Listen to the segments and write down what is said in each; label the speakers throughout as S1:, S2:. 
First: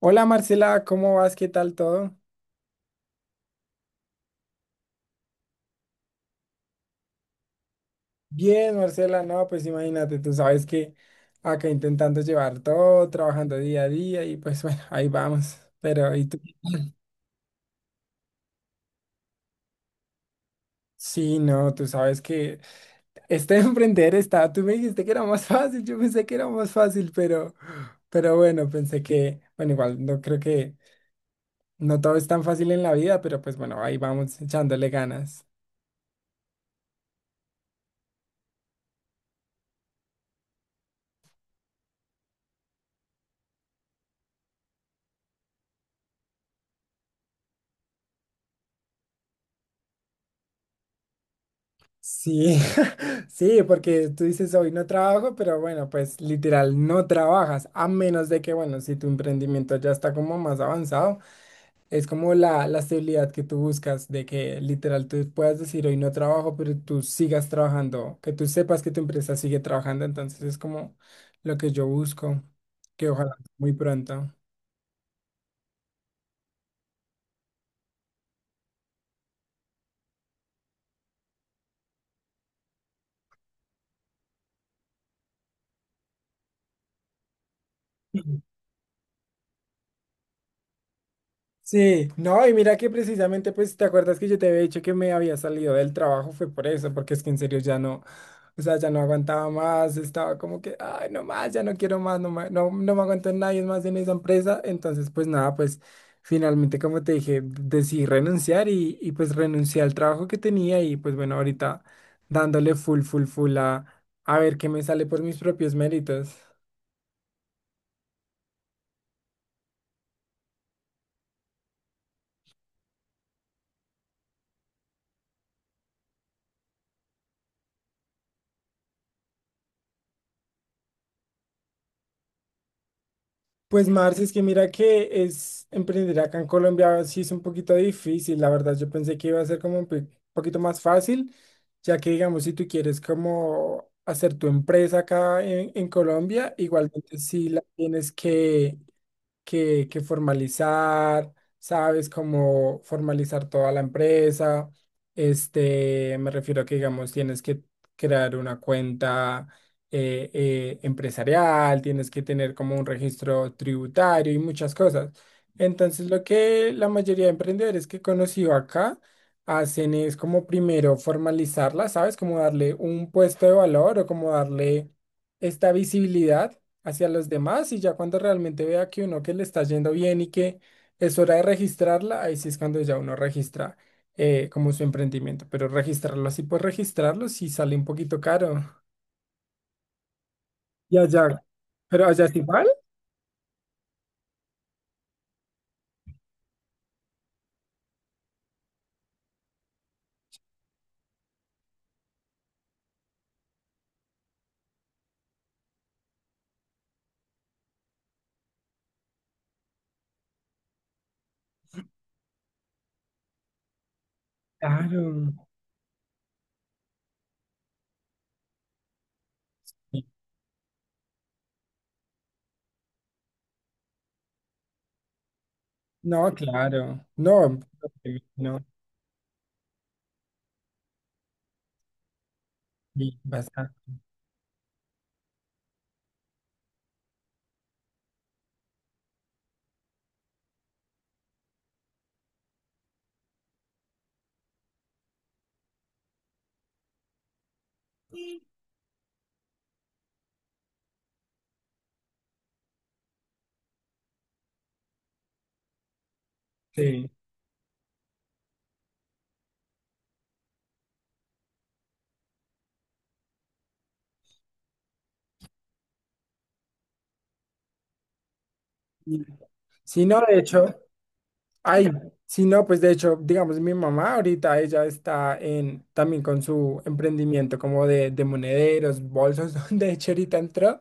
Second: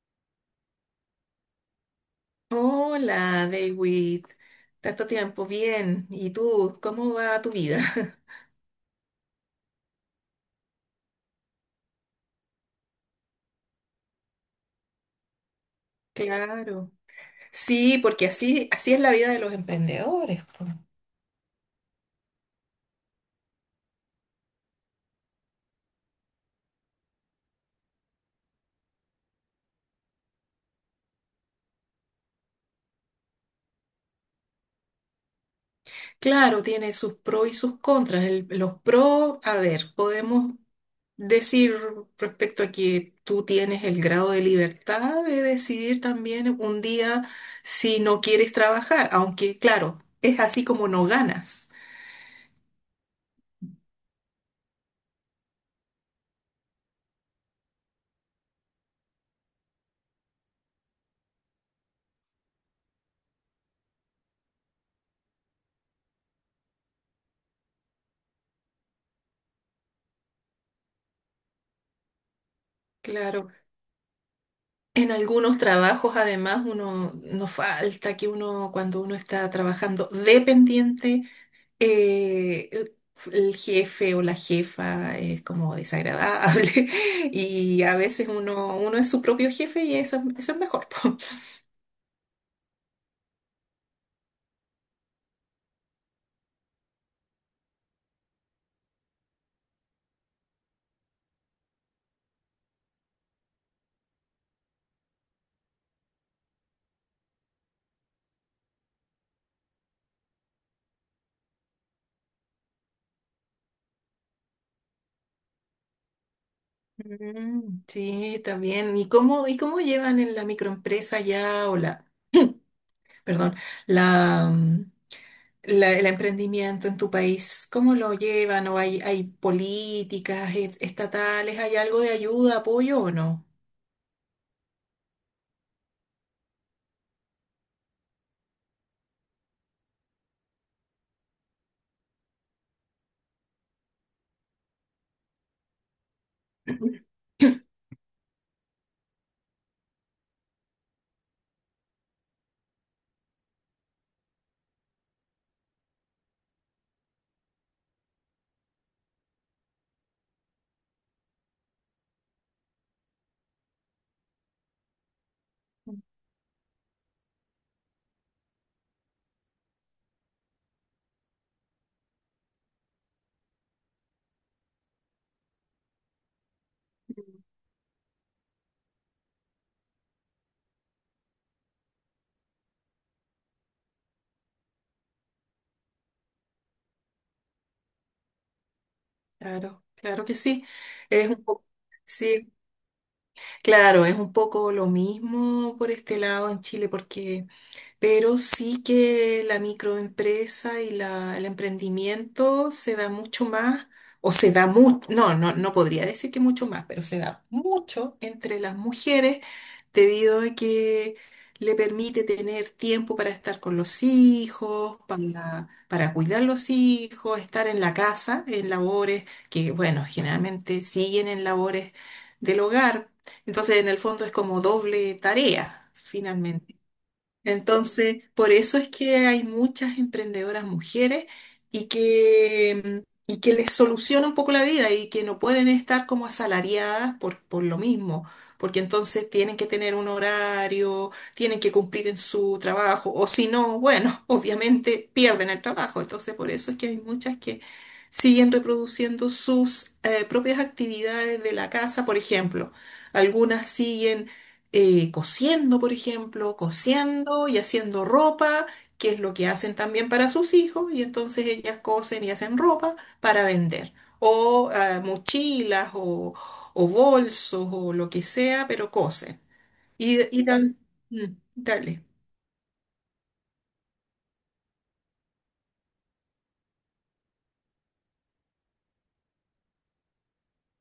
S1: Hola Marcela, ¿cómo vas? ¿Qué tal todo?
S2: Hola, David. Tanto tiempo, bien. ¿Y tú? ¿Cómo va tu vida?
S1: Bien, Marcela, no, pues imagínate, tú sabes que acá intentando llevar todo, trabajando día a día y pues bueno, ahí vamos. Pero, ¿y tú?
S2: Claro. Sí, porque así, así es la vida de los emprendedores. Po.
S1: Sí, no, tú sabes que este emprender está, tú me dijiste que era más fácil, yo pensé que era más fácil, pero bueno, pensé que, bueno, igual no creo que no todo es tan fácil en la vida, pero pues bueno, ahí vamos echándole ganas.
S2: Claro, tiene sus pros y sus contras. Los pros, a ver, podemos decir respecto a que tú tienes el grado de libertad de decidir también un día si no quieres trabajar, aunque claro, es así como no ganas.
S1: Sí, sí, porque tú dices hoy no trabajo, pero bueno, pues literal no trabajas, a menos de que, bueno, si tu emprendimiento ya está como más avanzado, es como la estabilidad que tú buscas, de que literal tú puedas decir hoy no trabajo, pero tú sigas trabajando, que tú sepas que tu empresa sigue trabajando, entonces es como lo que yo busco, que ojalá
S2: Claro.
S1: muy pronto.
S2: En algunos trabajos, además, uno nos falta que uno, cuando uno está trabajando dependiente, eh, el jefe o la jefa es como desagradable y a veces uno es su propio jefe y eso es mejor. Po.
S1: Sí, no, y mira que precisamente, pues, ¿te acuerdas que yo te había dicho que me había salido del trabajo? Fue por eso, porque es que en serio ya no, o sea, ya no aguantaba más, estaba como que, ay, no más, ya no quiero más, no, no no me aguanto en nadie más en esa empresa. Entonces, pues nada, pues finalmente, como te dije, decidí renunciar y pues renuncié al trabajo que tenía y pues bueno, ahorita dándole full, full, full a ver qué me sale por mis propios méritos.
S2: Mm. Sí, también. ¿Y cómo llevan en la microempresa ya o perdón, la, mm, el emprendimiento en tu país. ¿Cómo lo llevan? ¿O hay políticas estatales? ¿Hay algo de ayuda, apoyo o no?
S1: Pues Marce, es que mira que es emprender acá en Colombia sí es un poquito difícil, la verdad. Yo pensé que iba a ser como un poquito más fácil, ya que digamos si tú quieres como hacer tu empresa acá en Colombia, igualmente sí la tienes que formalizar, ¿sabes? Como formalizar toda la empresa. Este, me refiero a que, digamos, tienes que crear una cuenta empresarial, tienes que tener como un registro tributario y muchas cosas. Entonces, lo que la mayoría de emprendedores que he conocido acá hacen es como primero formalizarla, ¿sabes? Como darle un puesto de valor o como darle esta visibilidad hacia los demás y ya cuando realmente vea que uno que le está yendo bien y que es hora de registrarla, ahí sí es cuando ya uno registra como su emprendimiento, pero registrarlo así por registrarlo sí sale un poquito caro.
S2: Claro, claro que sí.
S1: Y
S2: Es
S1: allá,
S2: un poco,
S1: pero allá es
S2: sí,
S1: igual,
S2: claro, es un poco lo mismo por este lado en Chile, porque, pero sí que la microempresa y el emprendimiento se da mucho más, o se da mucho, no, no, no podría decir que mucho más, pero se da mucho entre las mujeres debido a que le permite tener tiempo para estar con los hijos,
S1: claro.
S2: para cuidar los hijos, estar en la casa, en labores que, bueno, generalmente siguen en labores del hogar. Entonces, en el fondo es como doble tarea,
S1: No, claro. No,
S2: entonces, por
S1: no,
S2: eso es que hay muchas emprendedoras mujeres y que,
S1: sí,
S2: y que
S1: basta-
S2: les soluciona un poco la vida y que no pueden estar como asalariadas por lo mismo, porque entonces tienen que tener un horario, tienen que cumplir en su trabajo, o si no, bueno, obviamente pierden el trabajo. Entonces, por eso es que hay muchas que siguen reproduciendo sus propias actividades de la casa, por ejemplo. Algunas siguen cosiendo, por ejemplo,
S1: Sí.
S2: cosiendo y haciendo ropa, que es lo que hacen también para sus hijos, y entonces ellas cosen y hacen ropa para vender, o mochilas, o- o bolsos o lo que sea, pero cosen.
S1: Sí,
S2: Y,
S1: no, de
S2: y
S1: hecho,
S2: dan-
S1: ay,
S2: Dale.
S1: sí, no, pues de hecho, digamos, mi mamá ahorita ella está en también con su emprendimiento como de monederos, bolsos, donde de hecho ahorita entró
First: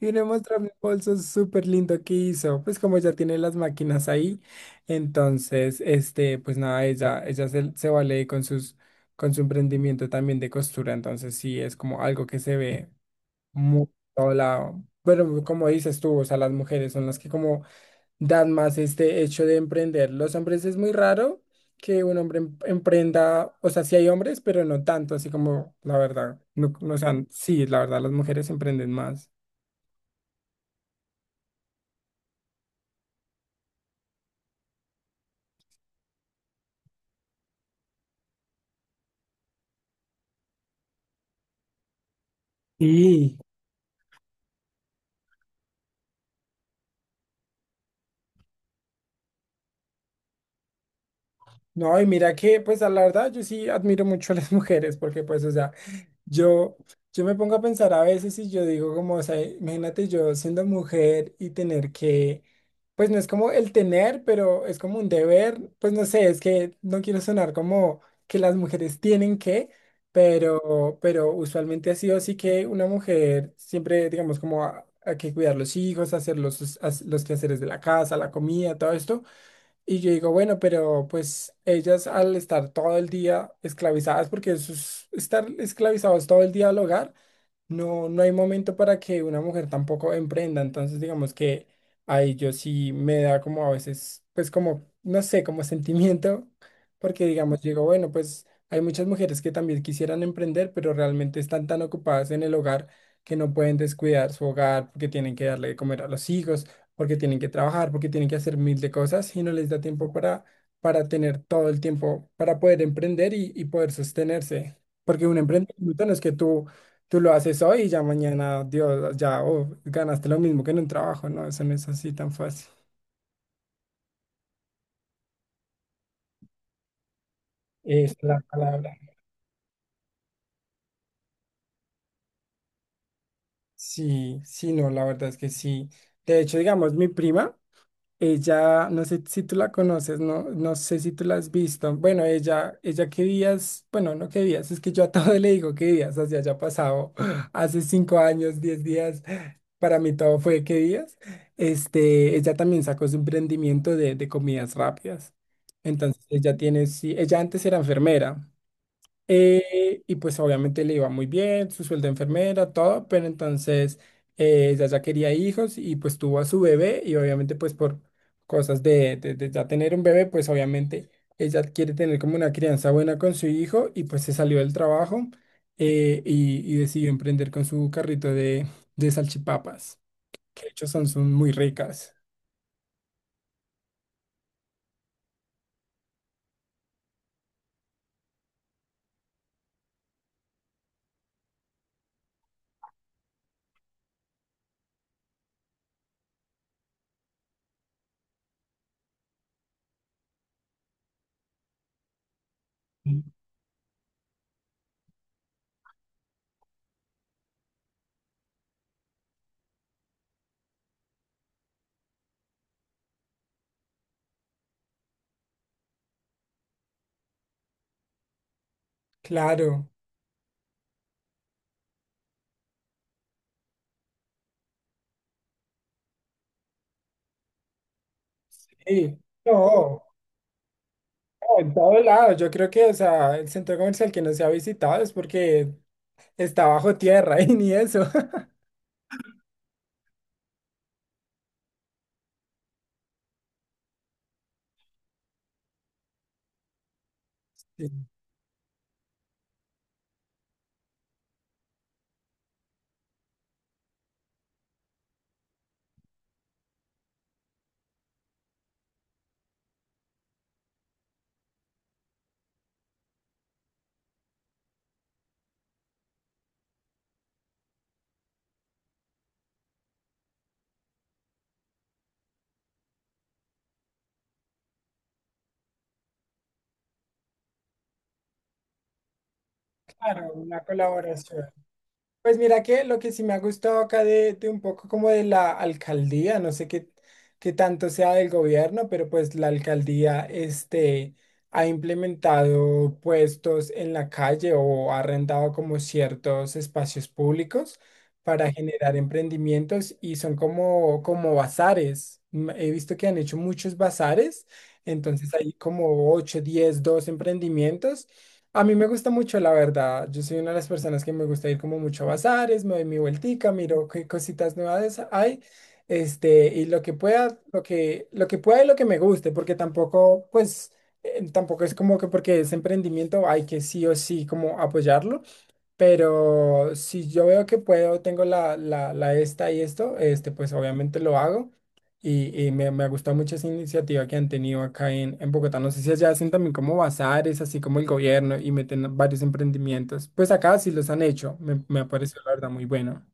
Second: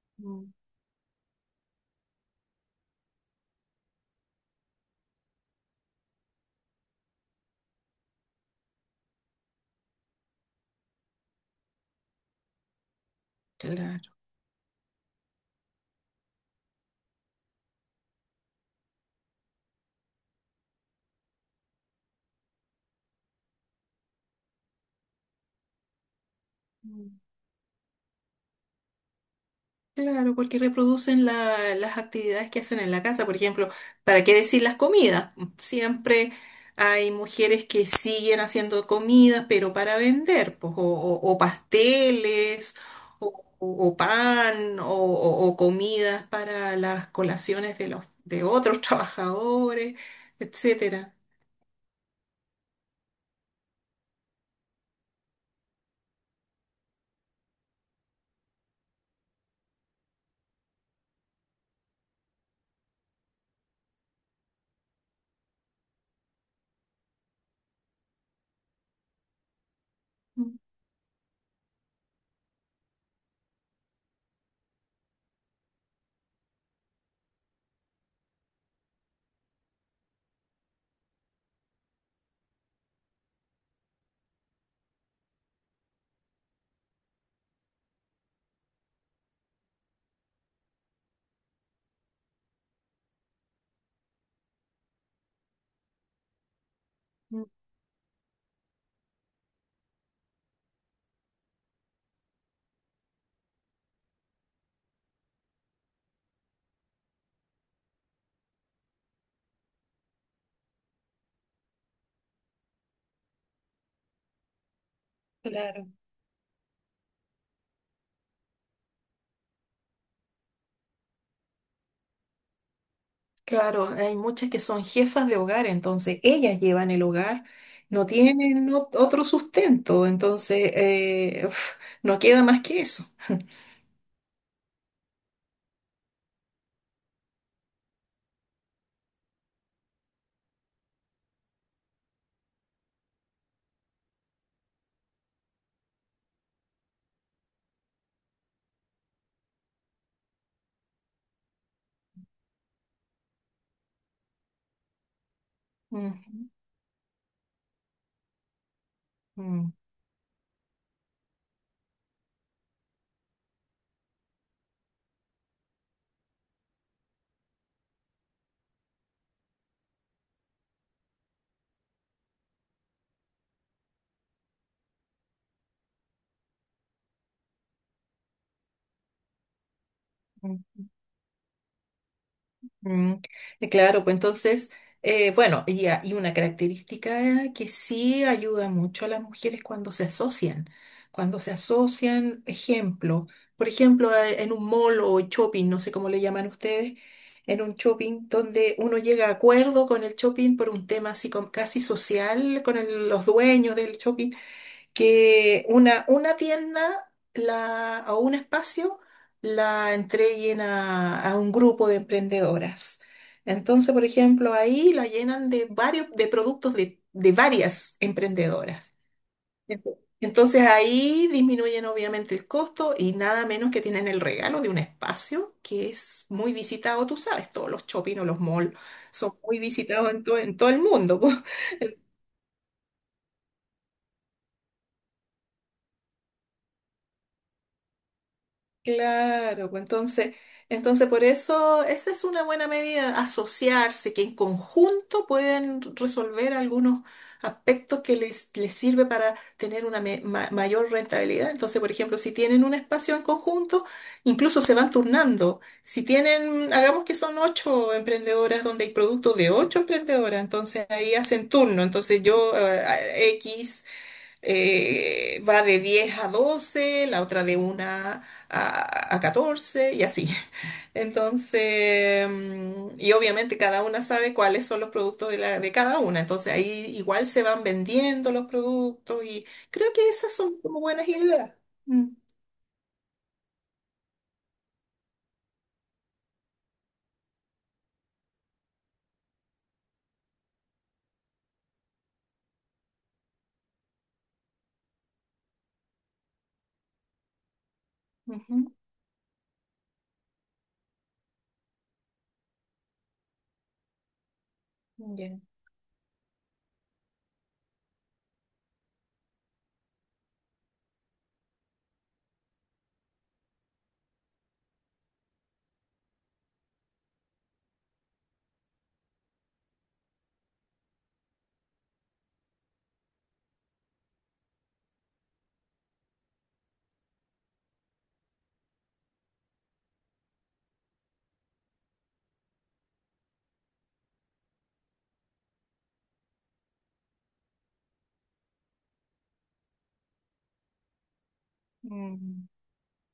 S1: y le
S2: Mm.
S1: mostró mi bolso súper lindo que hizo, pues como ya tiene las máquinas ahí, entonces, este, pues nada, ella se, se vale con sus, con su emprendimiento también de costura, entonces sí, es como algo que se ve muy por
S2: Claro.
S1: todo lado, pero como dices tú, o sea, las mujeres son las que como dan más este hecho de emprender. Los hombres es muy raro que un hombre emprenda, o sea, sí hay hombres, pero no tanto, así como la verdad, no, no, o sea, sí, la verdad, las mujeres emprenden más.
S2: Claro, porque reproducen las actividades que hacen en la casa. Por ejemplo, ¿para qué decir las comidas? Siempre hay mujeres que siguen haciendo comidas, pero para vender, pues, o pasteles,
S1: Y
S2: o pan, o comidas para las colaciones de los, de otros trabajadores, etcétera.
S1: no, y mira que, pues, a la verdad, yo sí admiro mucho a las mujeres, porque, pues, o sea, Yo, yo me pongo a pensar a veces y yo digo como, o sea, imagínate yo siendo mujer y tener que, pues no es como el tener, pero es como un deber, pues no sé, es que no quiero sonar como que las mujeres tienen que,
S2: Mm,
S1: pero usualmente ha sido así que una mujer siempre, digamos, como hay que cuidar los hijos, hacer los, los quehaceres de la casa, la comida, todo esto. Y yo digo, bueno, pero pues ellas al estar todo el día esclavizadas, porque eso es estar esclavizados todo el día al hogar, no, no hay momento para que una mujer tampoco emprenda, entonces digamos que ahí yo sí me da como a veces, pues como, no sé, como sentimiento, porque
S2: mm.
S1: digamos, digo, bueno, pues hay muchas mujeres que también quisieran emprender, pero realmente están tan ocupadas en el hogar que no pueden descuidar su hogar, porque tienen que darle de comer a los hijos, porque tienen que trabajar, porque tienen que hacer mil de cosas y no les da tiempo para tener todo el tiempo para poder emprender y poder sostenerse, porque un
S2: Claro.
S1: emprendimiento no es que tú tú lo haces hoy y ya mañana, Dios, ya oh, ganaste lo mismo que en un trabajo, ¿no? Eso no es así tan fácil.
S2: Claro, hay muchas que son jefas de hogar, entonces ellas llevan el hogar, no
S1: Es la
S2: tienen
S1: palabra.
S2: otro sustento, entonces uf, no queda más que eso.
S1: Sí, sí, no, la verdad es que sí. De hecho, digamos, mi prima. Ella, no sé si tú la conoces, no, no sé si tú la has visto. Bueno, ella que días, bueno, no que días, es que yo a todo le digo que días, o sea, ya ha pasado hace 5 años, 10 días, para mí todo fue que días. Este, ella también sacó su emprendimiento de comidas rápidas.
S2: Ujú.
S1: Entonces, ella tiene, sí, ella antes era enfermera, y pues obviamente le iba muy bien, su sueldo de enfermera, todo, pero entonces ella ya quería hijos y pues tuvo a su bebé y obviamente pues por cosas de, de ya tener un bebé, pues obviamente ella quiere tener como una crianza buena con su hijo y pues se salió del trabajo y decidió emprender con su carrito de salchipapas, que de
S2: Mm.
S1: hecho son, son muy ricas.
S2: Mm, claro, pues entonces, bueno, y una característica que sí ayuda mucho a las mujeres cuando se asocian, cuando se asocian, ejemplo, por ejemplo, en un mall o shopping, no sé cómo le llaman ustedes, en un shopping donde uno llega a acuerdo con el shopping por un tema así como casi social, con
S1: Mm.
S2: los dueños del shopping, que una tienda la, o un espacio la entreguen a un grupo de emprendedoras. Entonces, por ejemplo, ahí la llenan de productos de varias emprendedoras.
S1: Claro.
S2: Entonces ahí disminuyen obviamente el costo y nada menos que tienen el regalo de un espacio que es muy visitado, tú sabes, todos los shopping o los malls
S1: Sí.
S2: son muy
S1: No.
S2: visitados en, en todo el mundo.
S1: En todo lado, yo creo que, o sea, el centro comercial que no se ha visitado es porque está bajo tierra y ni eso.
S2: Claro, pues entonces, por eso esa es una buena medida, asociarse, que en conjunto pueden resolver algunos
S1: Sí,
S2: aspectos que les sirve para tener una mayor rentabilidad. Entonces, por ejemplo, si tienen un espacio en conjunto, incluso se van turnando. Si tienen, hagamos que son ocho emprendedoras donde hay productos de ocho emprendedoras, entonces ahí hacen turno. Entonces yo, X va de 10 a 12, la otra de 1 a 14 y así. Entonces, mm, y obviamente cada una sabe cuáles son los productos de cada una, entonces ahí igual se van vendiendo los productos y creo que
S1: claro,
S2: esas
S1: una
S2: son como buenas
S1: colaboración.
S2: ideas. Mm.
S1: Pues mira que lo que sí me ha gustado acá de un poco como de la alcaldía, no sé qué, qué tanto sea del gobierno, pero pues la alcaldía este, ha implementado puestos en la calle o ha arrendado como ciertos espacios públicos para
S2: Ujú.
S1: generar emprendimientos y son como, como bazares. Mm, he visto que han hecho muchos bazares, entonces
S2: Ya.
S1: hay como 8, 10, 2 emprendimientos a mí me gusta mucho, la verdad. Yo soy una de las personas que me gusta ir como mucho a bazares, me doy mi vueltica, miro qué cositas nuevas hay, este, y lo que pueda y lo que me guste, porque tampoco, pues, tampoco es como que porque es emprendimiento hay que sí o sí como apoyarlo. Pero si yo veo que puedo, tengo la, la, la esta y esto, este, pues obviamente lo hago. Y me, me ha gustado mucho esa iniciativa que han tenido acá en Bogotá. No sé si allá hacen también como bazares, así como el gobierno, y meten varios emprendimientos. Pues acá sí los han hecho. Me ha parecido la
S2: Mm.
S1: verdad muy bueno.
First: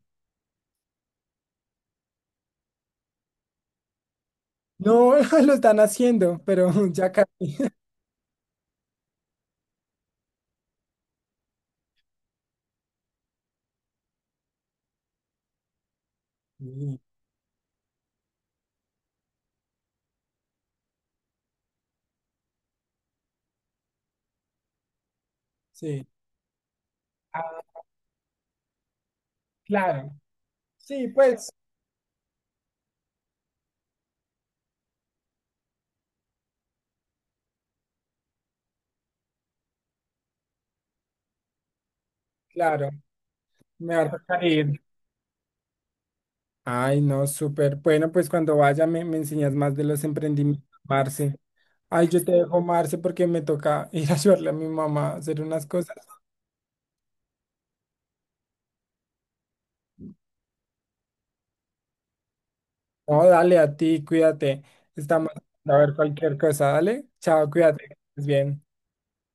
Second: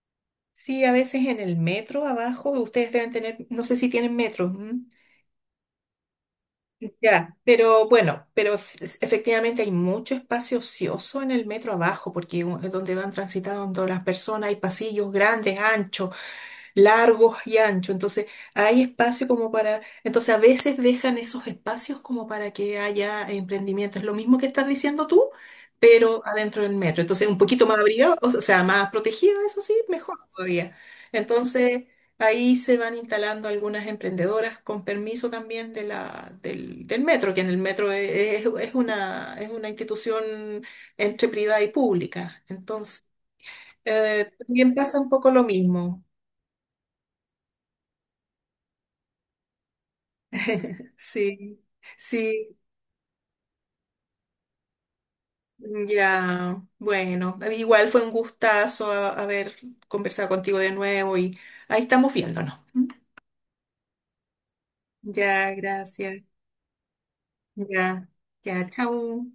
S2: Sí, a veces en el metro abajo, ustedes deben tener, no sé si tienen metro.
S1: No, lo están haciendo, pero ya casi.
S2: Ya, pero bueno, pero efectivamente hay mucho espacio ocioso en el metro abajo, porque es donde van transitando las personas, hay pasillos grandes, anchos,
S1: Sí.
S2: largos y anchos, entonces hay espacio como para, entonces a veces dejan esos espacios como para que haya emprendimiento, es lo mismo que estás diciendo tú,
S1: Sí.
S2: pero adentro del metro, entonces un poquito
S1: Ah,
S2: más abrigado, o sea, más protegido, eso sí,
S1: claro.
S2: mejor todavía.
S1: Sí, pues,
S2: Entonces ahí se van instalando algunas emprendedoras con permiso también del metro, que en el metro es una institución entre privada y pública,
S1: claro.
S2: entonces
S1: Me va a tocar
S2: también
S1: ir.
S2: pasa un poco lo mismo.
S1: Ay, no, súper. Bueno, pues cuando vaya me, me enseñas más de los emprendimientos, Marce.
S2: Sí,
S1: Ay, yo te
S2: sí,
S1: dejo, Marce, porque me toca ir a ayudarle a mi mamá a hacer unas cosas.
S2: ya. Bueno, igual fue un gustazo haber conversado contigo de nuevo y ahí estamos viéndonos. ¿M?
S1: No, dale a ti, cuídate. Estamos
S2: Ya,
S1: a ver
S2: gracias.
S1: cualquier cosa, dale. Chao, cuídate. Que
S2: Ya,
S1: estés bien.
S2: ya, chao.